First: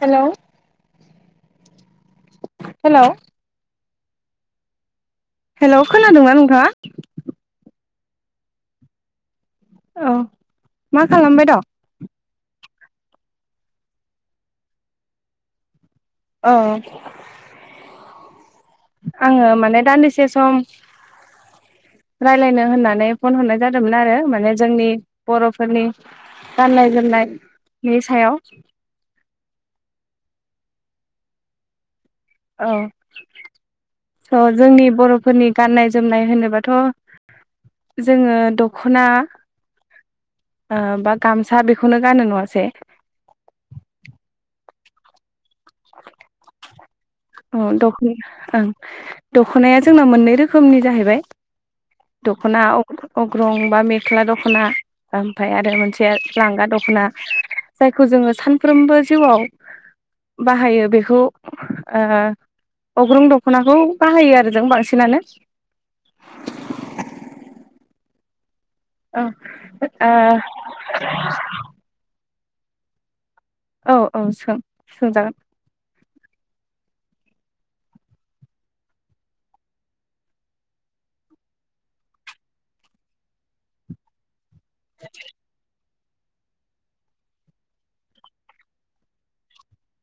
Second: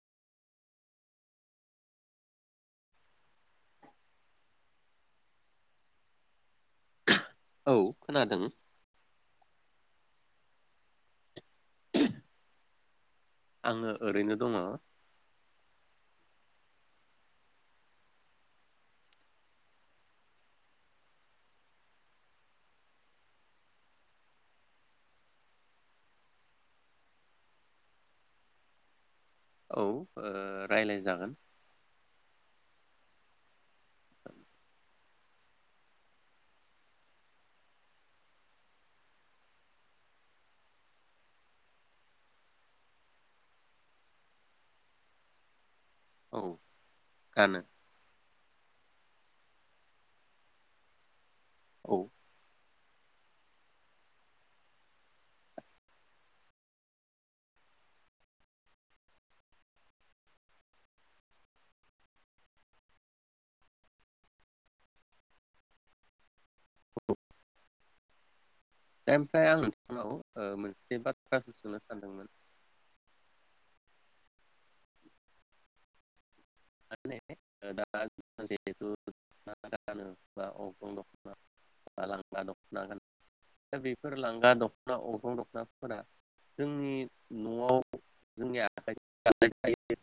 Hello hello hello खोनादोंना नोंथाङा औ खोनादों। औ मा खालामबाय दं? आंङो ओरैनो दङ। औ आंङो माने दान्दिसे सम रायलायनो होननानै फन हरनाय जादोंमोन आरो माने जोंनि बर'फोरनि गाननाय जोमनायनि सायाव। औ ओ रायलाय जागोन। औ स' जोंनि बर'फोरनि गाननाय जोमनाय होनोबाथ' जोंङो दखना ओ बा गामसा बेखौनो गानो नङासै? औ अ गानो दख ओं दखनाया जोंनाव मोननै रोखोमनि जाहैबाय। औ दख्ना अग्रं बा मेख्ला दख्ना ओमफाय आरो मोनसे लांगा दख्ना जायखौ जोंङो सानफ्रोमबो जिउआव बाहायो बेखौ ओ अग्रुं दख्नाखौ बाहायो आरो जों बांसिनानो। ओ ओमफाय आं नोंथांनाव ओ मोनसे बाथ्रासो सोंनो सानदोंमोन। औ औ सों सोंजागोन। माने दा जिहेथु दख'ना गानो बा अग्रं दख'ना बा लांग्रा दख'ना गानो दा बेफोर लांगा द ख्ना अग्रं दखना फोरा जोंनि न'आव जोंनि [unintelligible]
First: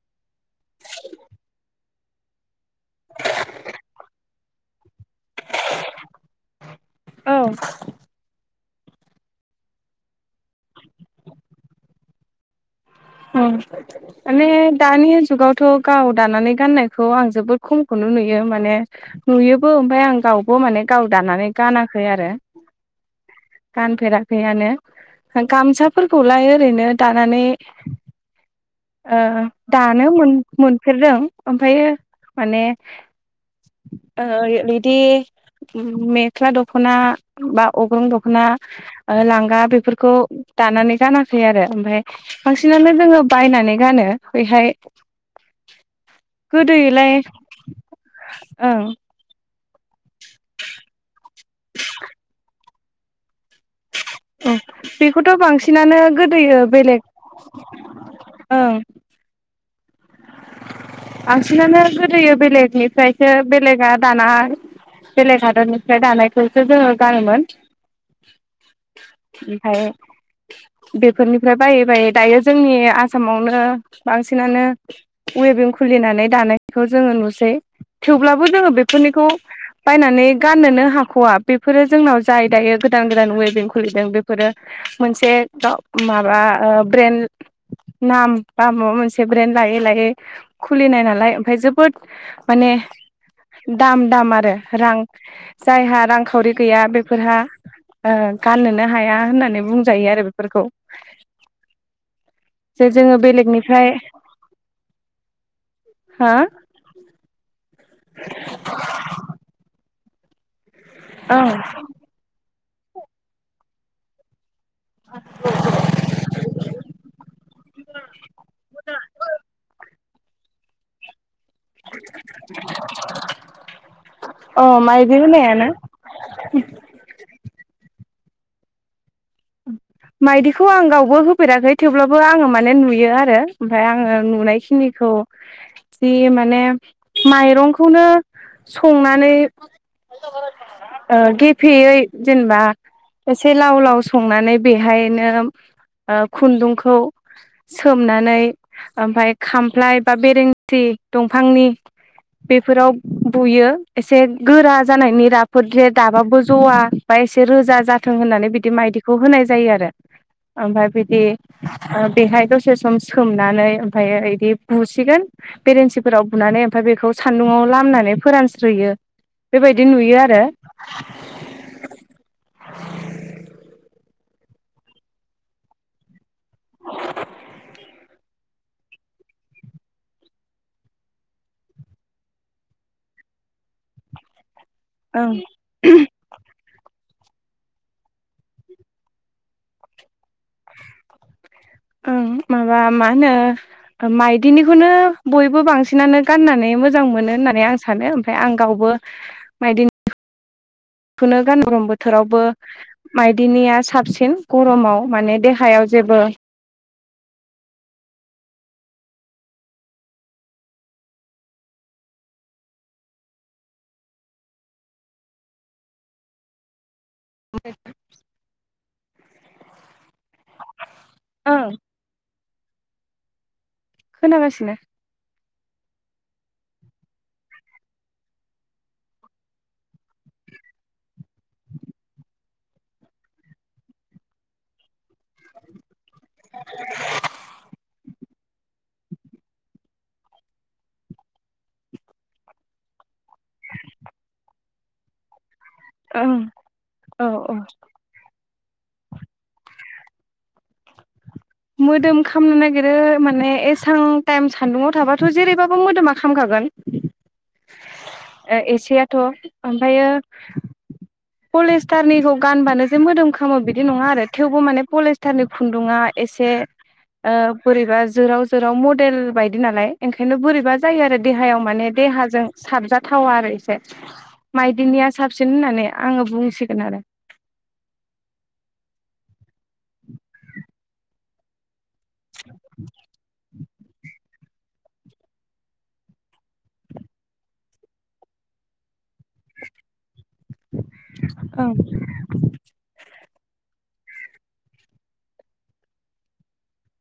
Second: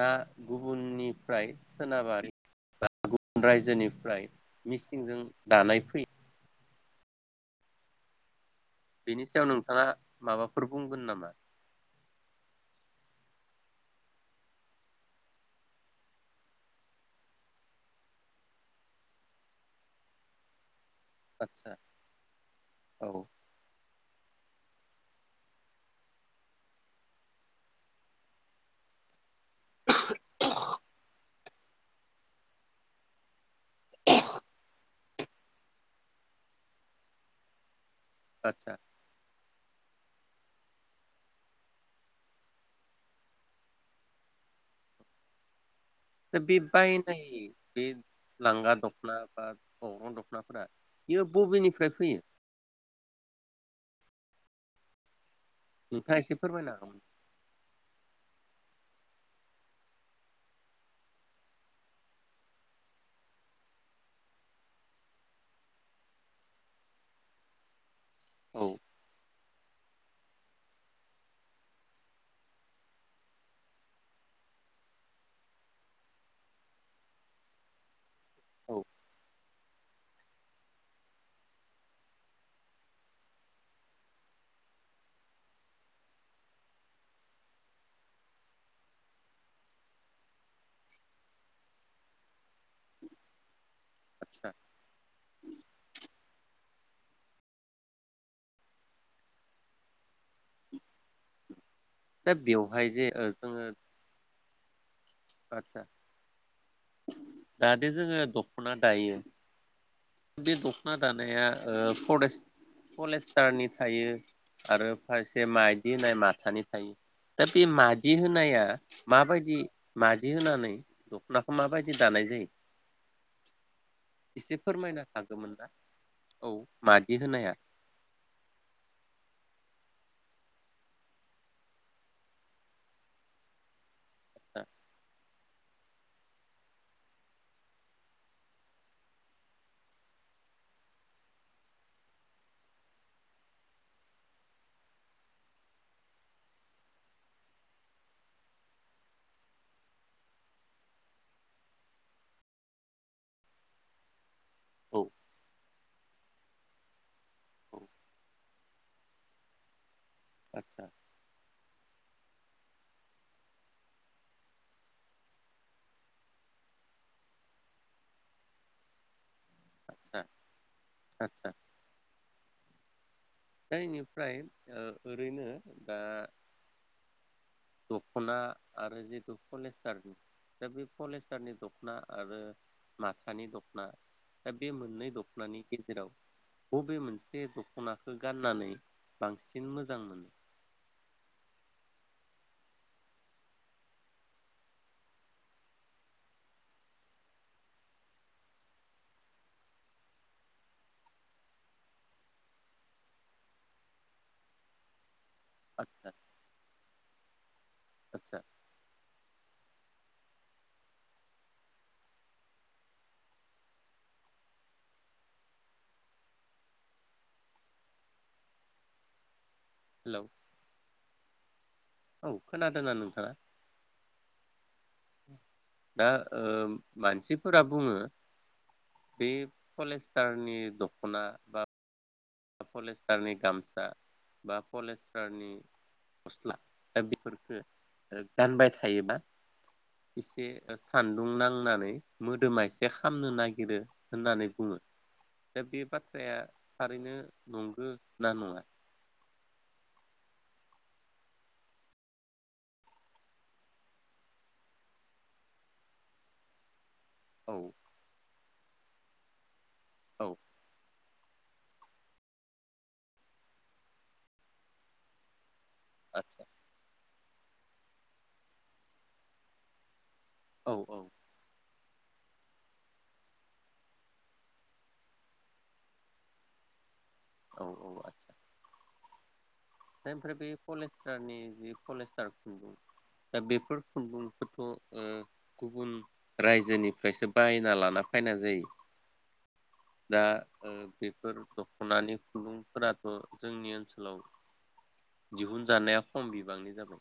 ना गुबुननिफ्राय सोनाबारि बा गुबुन रायजोनिफ्राय मिस जों दानाय फै औ। बेनि सायाव नोंथांङा माबाफोर बुंगोन नामा? ओं माने दानि जुगावथ' गाव दानानै गाननायखौ आं जोबोद खमखौनो नुयो माने नुयोबो ओमफाय आं गावबो माने गाव दानानै आदसा गानाखै आरो औ गान फेराखैआनो गामसाफोरखौलाय ओरैनो दानानै ओ दानो मोनफेरदों ओमफायो माने ओ बिदि मेख्ला दख्ना बा अग्रं दख्ना आदसा ओ लांगा बेफोरखौ दानानै गानाखै आरो ओमफाय बांसिनानो जोंङो बायनानै गानो बेहाय दा बे गोदोयैलाय बायनाय बे लांगा ओं दख्ना बा अग्रं द ख्नाफोरा बियो बबेनिफ्राय फैयो? उम बिफो थ' बांसिनानो नोंथाङा एसे गोदोयो फोरमायनो हागौमोन बेलेग ओं। बांसिनानो गोदोयो बेलेगनिफ्रायसो बेलेगा दाना बेलेग हादरनिफ्राय दानायखौसो जोंङो गानोमोन। औ [inaudible] ओमफाय बेफोरनिफ्राय बायै बायै दायो जोंनि आसामावनो बांसिनानो वेभिं खुलिनानै दानायखौ जोंङो नुसै। थेवब्लाबो जोंङो औ बेफोरनिखौ बायनानै गाननोनो हाखवा बेफोरो जोंनाव जाय दायो गोदान गोदान वेबें खुलिदों बेफोरो मोनसे गाव माबा ओ ब्रेन्ड नाम बा माबा मोनसे ब्रेन्ड लायै लायै खुलिनाय नालाय ओमफ्राय जोबोद माने उ दाम दाम आदसा आरो रां जायहा रांखावरि गैया बेफोरहा ओ गाननोनो हाया होननानै बुंजायो आरो बेफोरखौ दा बेवहाय जे ओ जोङो आतसा हो जे जोङो दखना दायो बे दख ना औ दानाया ओ फद्रेस पलेस्टारनि थायो आरो फारसे मायदि होनाय माथानि थायो दा बे मादि होनाया माबायदि? मादि होनानै दखना खोमाबायदि दानाय जायो एसे अ फोरमायना माइदि हागोमोन होनायानो ना औ मादि होनाया माइदिखौ आं गावबो होफेराखै थेवब्लाबो आङो माने नुयो आरो ओमफाय आङो नुनायखिनिखौ जि माने माइरंखौनो संनानै ओ गेफेयै जेनेबा एसे लाव लाव स संनानै बेहायनो ओ खुन्दुंखौ सोमनानै ओमफाय खामफ्लाय बा बेरेंथि दंफांनि बेफोराव बुयो एसे गोरा औ जानायनि राफोद जे दाबाबो जवा बा एसे औ रोजा जाथों होननानै बिदि माइदि खौ होनाय जायो आरो आदसा ओमफाय बिदि ओ बेहाय दसे सम सोमनानै ओमफायो इदि बुसिगोन बेरेन्सिफोराव बुनानै ओमफाय बेखौ सान्दुंङाव लामनानै फोरानस्रोयो बेबायदि नुयो आदसा आरो आदसा दा इनिफ्राय ओ ओरैनो दा दखना आरो जितु पलेस्टार दा बे पलेस्टारनि दखना आरो माथानि दखना दा बे मोननै ओं दखनानि गेजेराव बबे मोनसे से दखनाखो गाननानै बांसिन मोजां मोनो ओं माबा मा होनो माइदिनिखौनो बयबो बांसिनानो गाननानै मोजां मोनो होननानै आं सानो ओमफाय आं गावबो माइदिनि खोनो गानो गरम बोथोरावबो माइदिनिया साबसिन गरमाव माने देहायाव आदसा जेबो आतसा [unintelligible] हेलौ ओ खोनादोना नोंथाङा? खोनागासिनो दा ओ मानसिफोरा बुङो बे पलेस्टारनि दखना बा पलेस्टारनि गामसा बा पलेस तार गस्ला दा बेफोरखौ ओ गानबाय था थायोबा एसे सान्दुं नांनानै मोदोमा एसे खामनो नागिरो होननानै बुङो दा बे बाथ्राया ओं थारैनो औ औ नंगो ना नङा मोदोम खामनो नागिरो माने एसां टाइम सान्दुंआव थाबाथ' जेरैबाबो मोदोमा खामखागोन। औ ओ एसेयाथ' ओमफायो औ पलिस्टारनिखौ गानबानो जे मोदोम खामो बिदि नङा आरो थेवबो माने पलिस्टारनिखौ खुन्दुङा आदसा एसे ओ बोरैबा जोराव-जोराव मडेल बायदि नालाय ओंखायनो औ बोरैबा औ जायो आरो देहायाव माने देहाजों साबजाथावा आरो एसे माइदिनिया साबसिन होननानै आङो बुंसिगोन आरो औ औ आतसा ओमफ्राय बे पलिस्टारनि जिखौ पलिस्टार खुुनदुं दा बेफोर खुन्दुंखौथ' ओ गुबुन रायजोनिफ्रायसो बायना लाना फैनाय जायो दा ओ बेफोर ओं दख'नानि खुुनदुंफोराथ' जोंनि ओनसोलाव दिहुनजानाया खम बिबांनि जाबाय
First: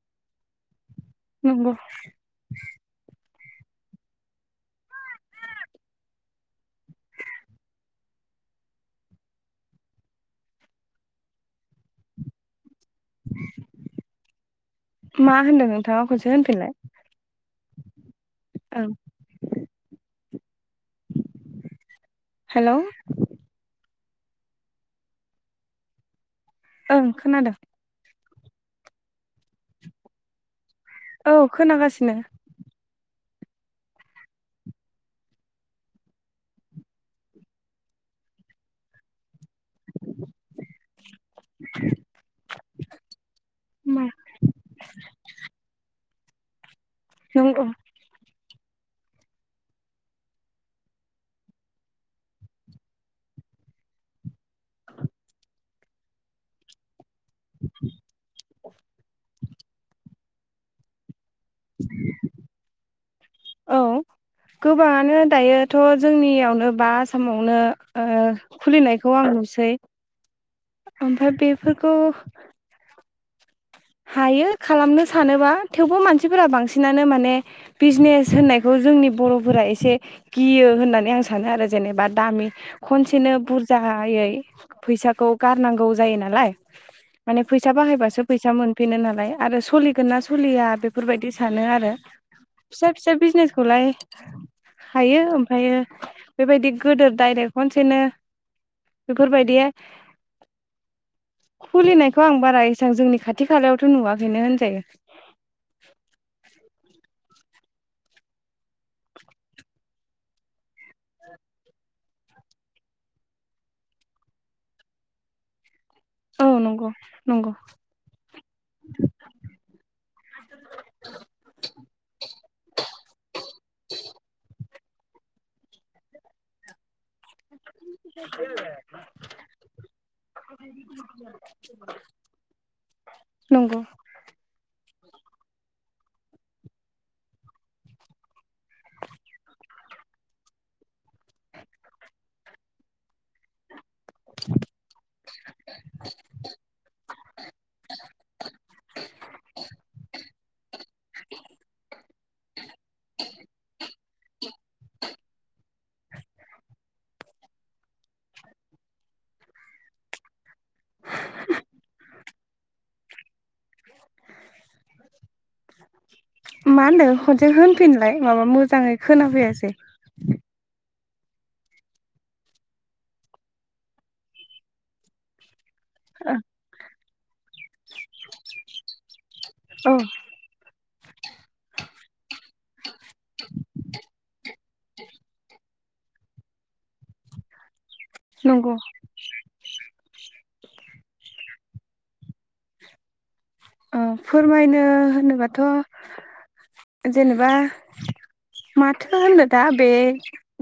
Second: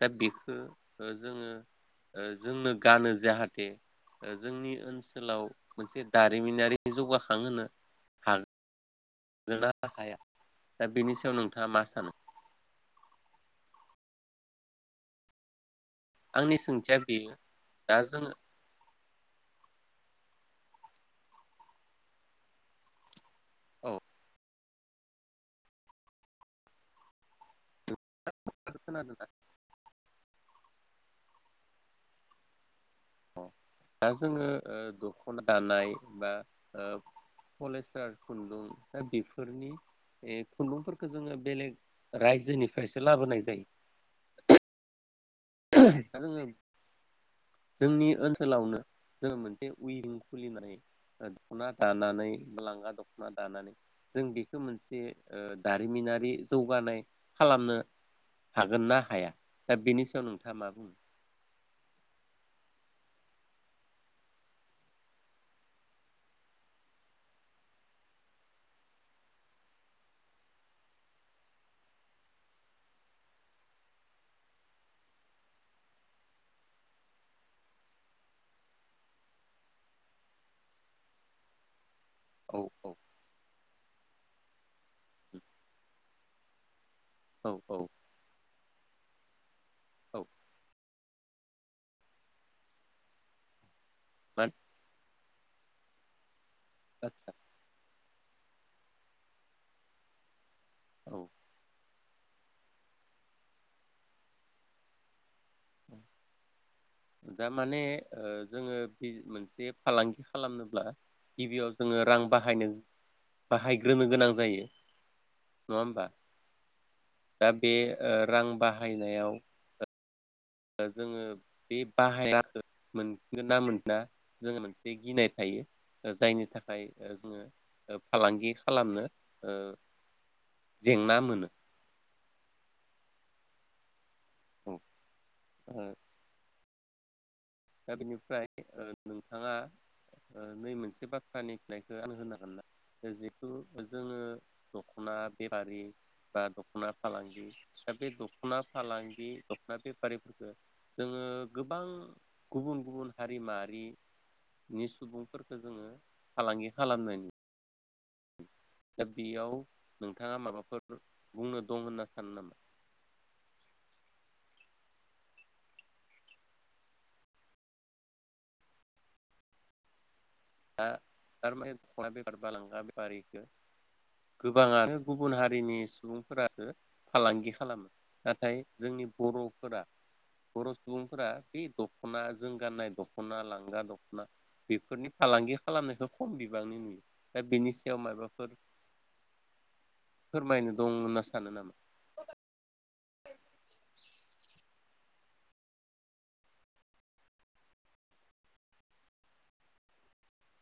दा बेखो ओ जोङो नंगौ जोंनो गानो जाहाथ [unintelligible] जोंनि ओनसोलाव मोनसे दारिमिनारि जौगाखांहोनो हाग हागोन ना हाया दा बेनि सायाव नोंथाङा मा सानो मा होनदों [unintelligible] आंनि होनफिनलाय सोंथिया बेयो दा जोङो ओं हेलौ औ ओं खोनादों [unintelligible] खोनादो ना औ खोनागासिनो अ दा जोङो ओ दख'ना दानाय बा ओ पलिस्टार खुन्दुं दा बेफोर फोरनि बे खुन्दुंफोरखौ जोङो बेलेग रायजोनिफ्रायसो लाबोनाय मा जायो दा जोङो नंगौ जोंनि ओनसो सोलावनो जोङो मोनसे उइबिं खुलिनानै ओ दख'ना दानानै लांगा दख'ना दानानै जों बे [unintelligible] मोनसे ओ जारिमिनारि जौगानाय खालामनो हागोन ना हाया? दा बेनि सायाव नों थाङा मा बुङो? औ गोबाङानो दायोथ' जोंनियावनो बा आसामावनो ओ खुलिनायखौ आं नुसै। ओमफाय बेफोरखौ हायो खालामनो सानोबा, थेवबो मानसिफोरा बांसिनानो माने बिजनेस होननायखौ जोंनि बर'फोरा एसे गियो होननानै आं सानो आरो जेनेबा। दामि औ औ खनसेनो बुर जाहायै फैसाखौ गारनांगौ जायो नालाय माने औ फैसा औ बाहायबासो फैसा मोन फिनो नालाय आरो सलिगोन ना औ सलिया बेफोरबायदि सानो आरो फिसा फिसा बिजनेसखौलाय मान हायो फायो बेबायदि गोदोर आदसा डाइरेक्ट खनसेनो बेफोर बायदि औ खुलि नाय खौ आं बारा एसां जोंनि खा थि खालायावथ' नुवाखैनो होनजायो। दा माने ओ जोङो बि मोनसे फालांगि खालामनोब्ला गिबियाव जोङो रां बाहायनो बाहायग्रोनो गोनां जायो। नङा होमबा औ नंगौ दा नंगौ बे ओ रां बाहायनायाव जोङो बे [unintelligible] बाहायाखो मोनगोन ना मोना जोङो मोनसे गिनाय थायो। जायनि थाखाय ओ जोङो ओ फालांगि खालामनो ओ जेंना मोनो। नंगौ अ दा बेनिफ्राय ओ नोंथाङा ओ नै मोनसे बाथ्रानि फिनायखौ आं होनो हागोन ना? जिथु जोङो दख'ना बेफारि बा दख'ना फालांगि दा बे दख'ना फालांगि दख'ना बेफारिफोरखो जोङो गोबां गुबुन गुबुन हारि माहारिनि सुबुंफोरखो जोङो फालांगि खालामनाय नु दा बेयाव नोंथाङा माबाफोर बुंनो दं होनना सानो नामा? मा होनदो? खनसे होनफिनलाय माबा मोजाङै खोनाफैयासै। दा थारमाने [unintelligible] बेफार बा लांगा बेफारिखो गोबाङानो गुबुन हारिनि सुबुंफोरासो फालांगि खालामो नाथाय जोंनि बर' औ बर' सुबुंफोरा बे दख'ना जों गाननाय दख'ना लांगा दख'ना बेफोरनि फालांगि खालामनायखौ खम बिबांनि नुयो। दा बेनि सायाव माबाफोर नंगौ। फोरमायनो दं होनना सानो नामा? ओ फोरमायनो होनोबाथ' जेनेबा माथो होननो दा? बे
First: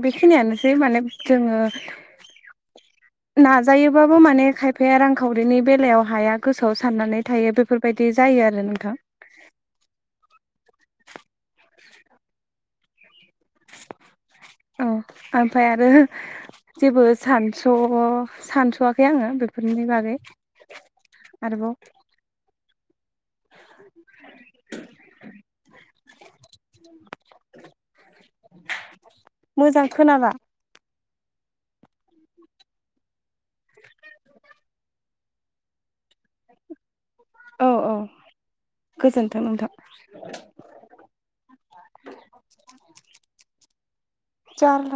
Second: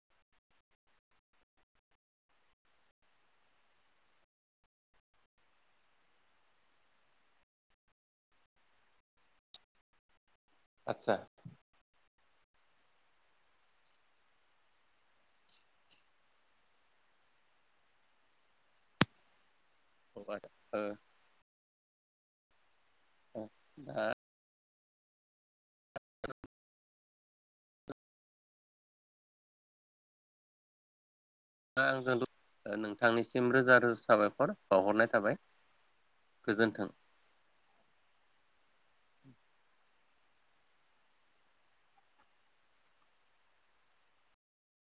बेखिनियानोसै माने जोङो नाजायोबाबो माने खायफाया रांखावरिनि बेलायाव हाया गोसोआव साननानै थायो बेफोर बायदि जायो आरो नोंथां। आतसा? औ आमफ्राय आरो जेबो सानस' सानस'वाखै आङो बे फोरनि बागै। औ आं आरोबाव [inaudible] मोजां खोला आंजों द नोंथांनिसिम रोजा रोजा साबायखर बावहरनाय थाबाय गोजोन्थों। औ औ गोजोन्थों नोंथां। जारला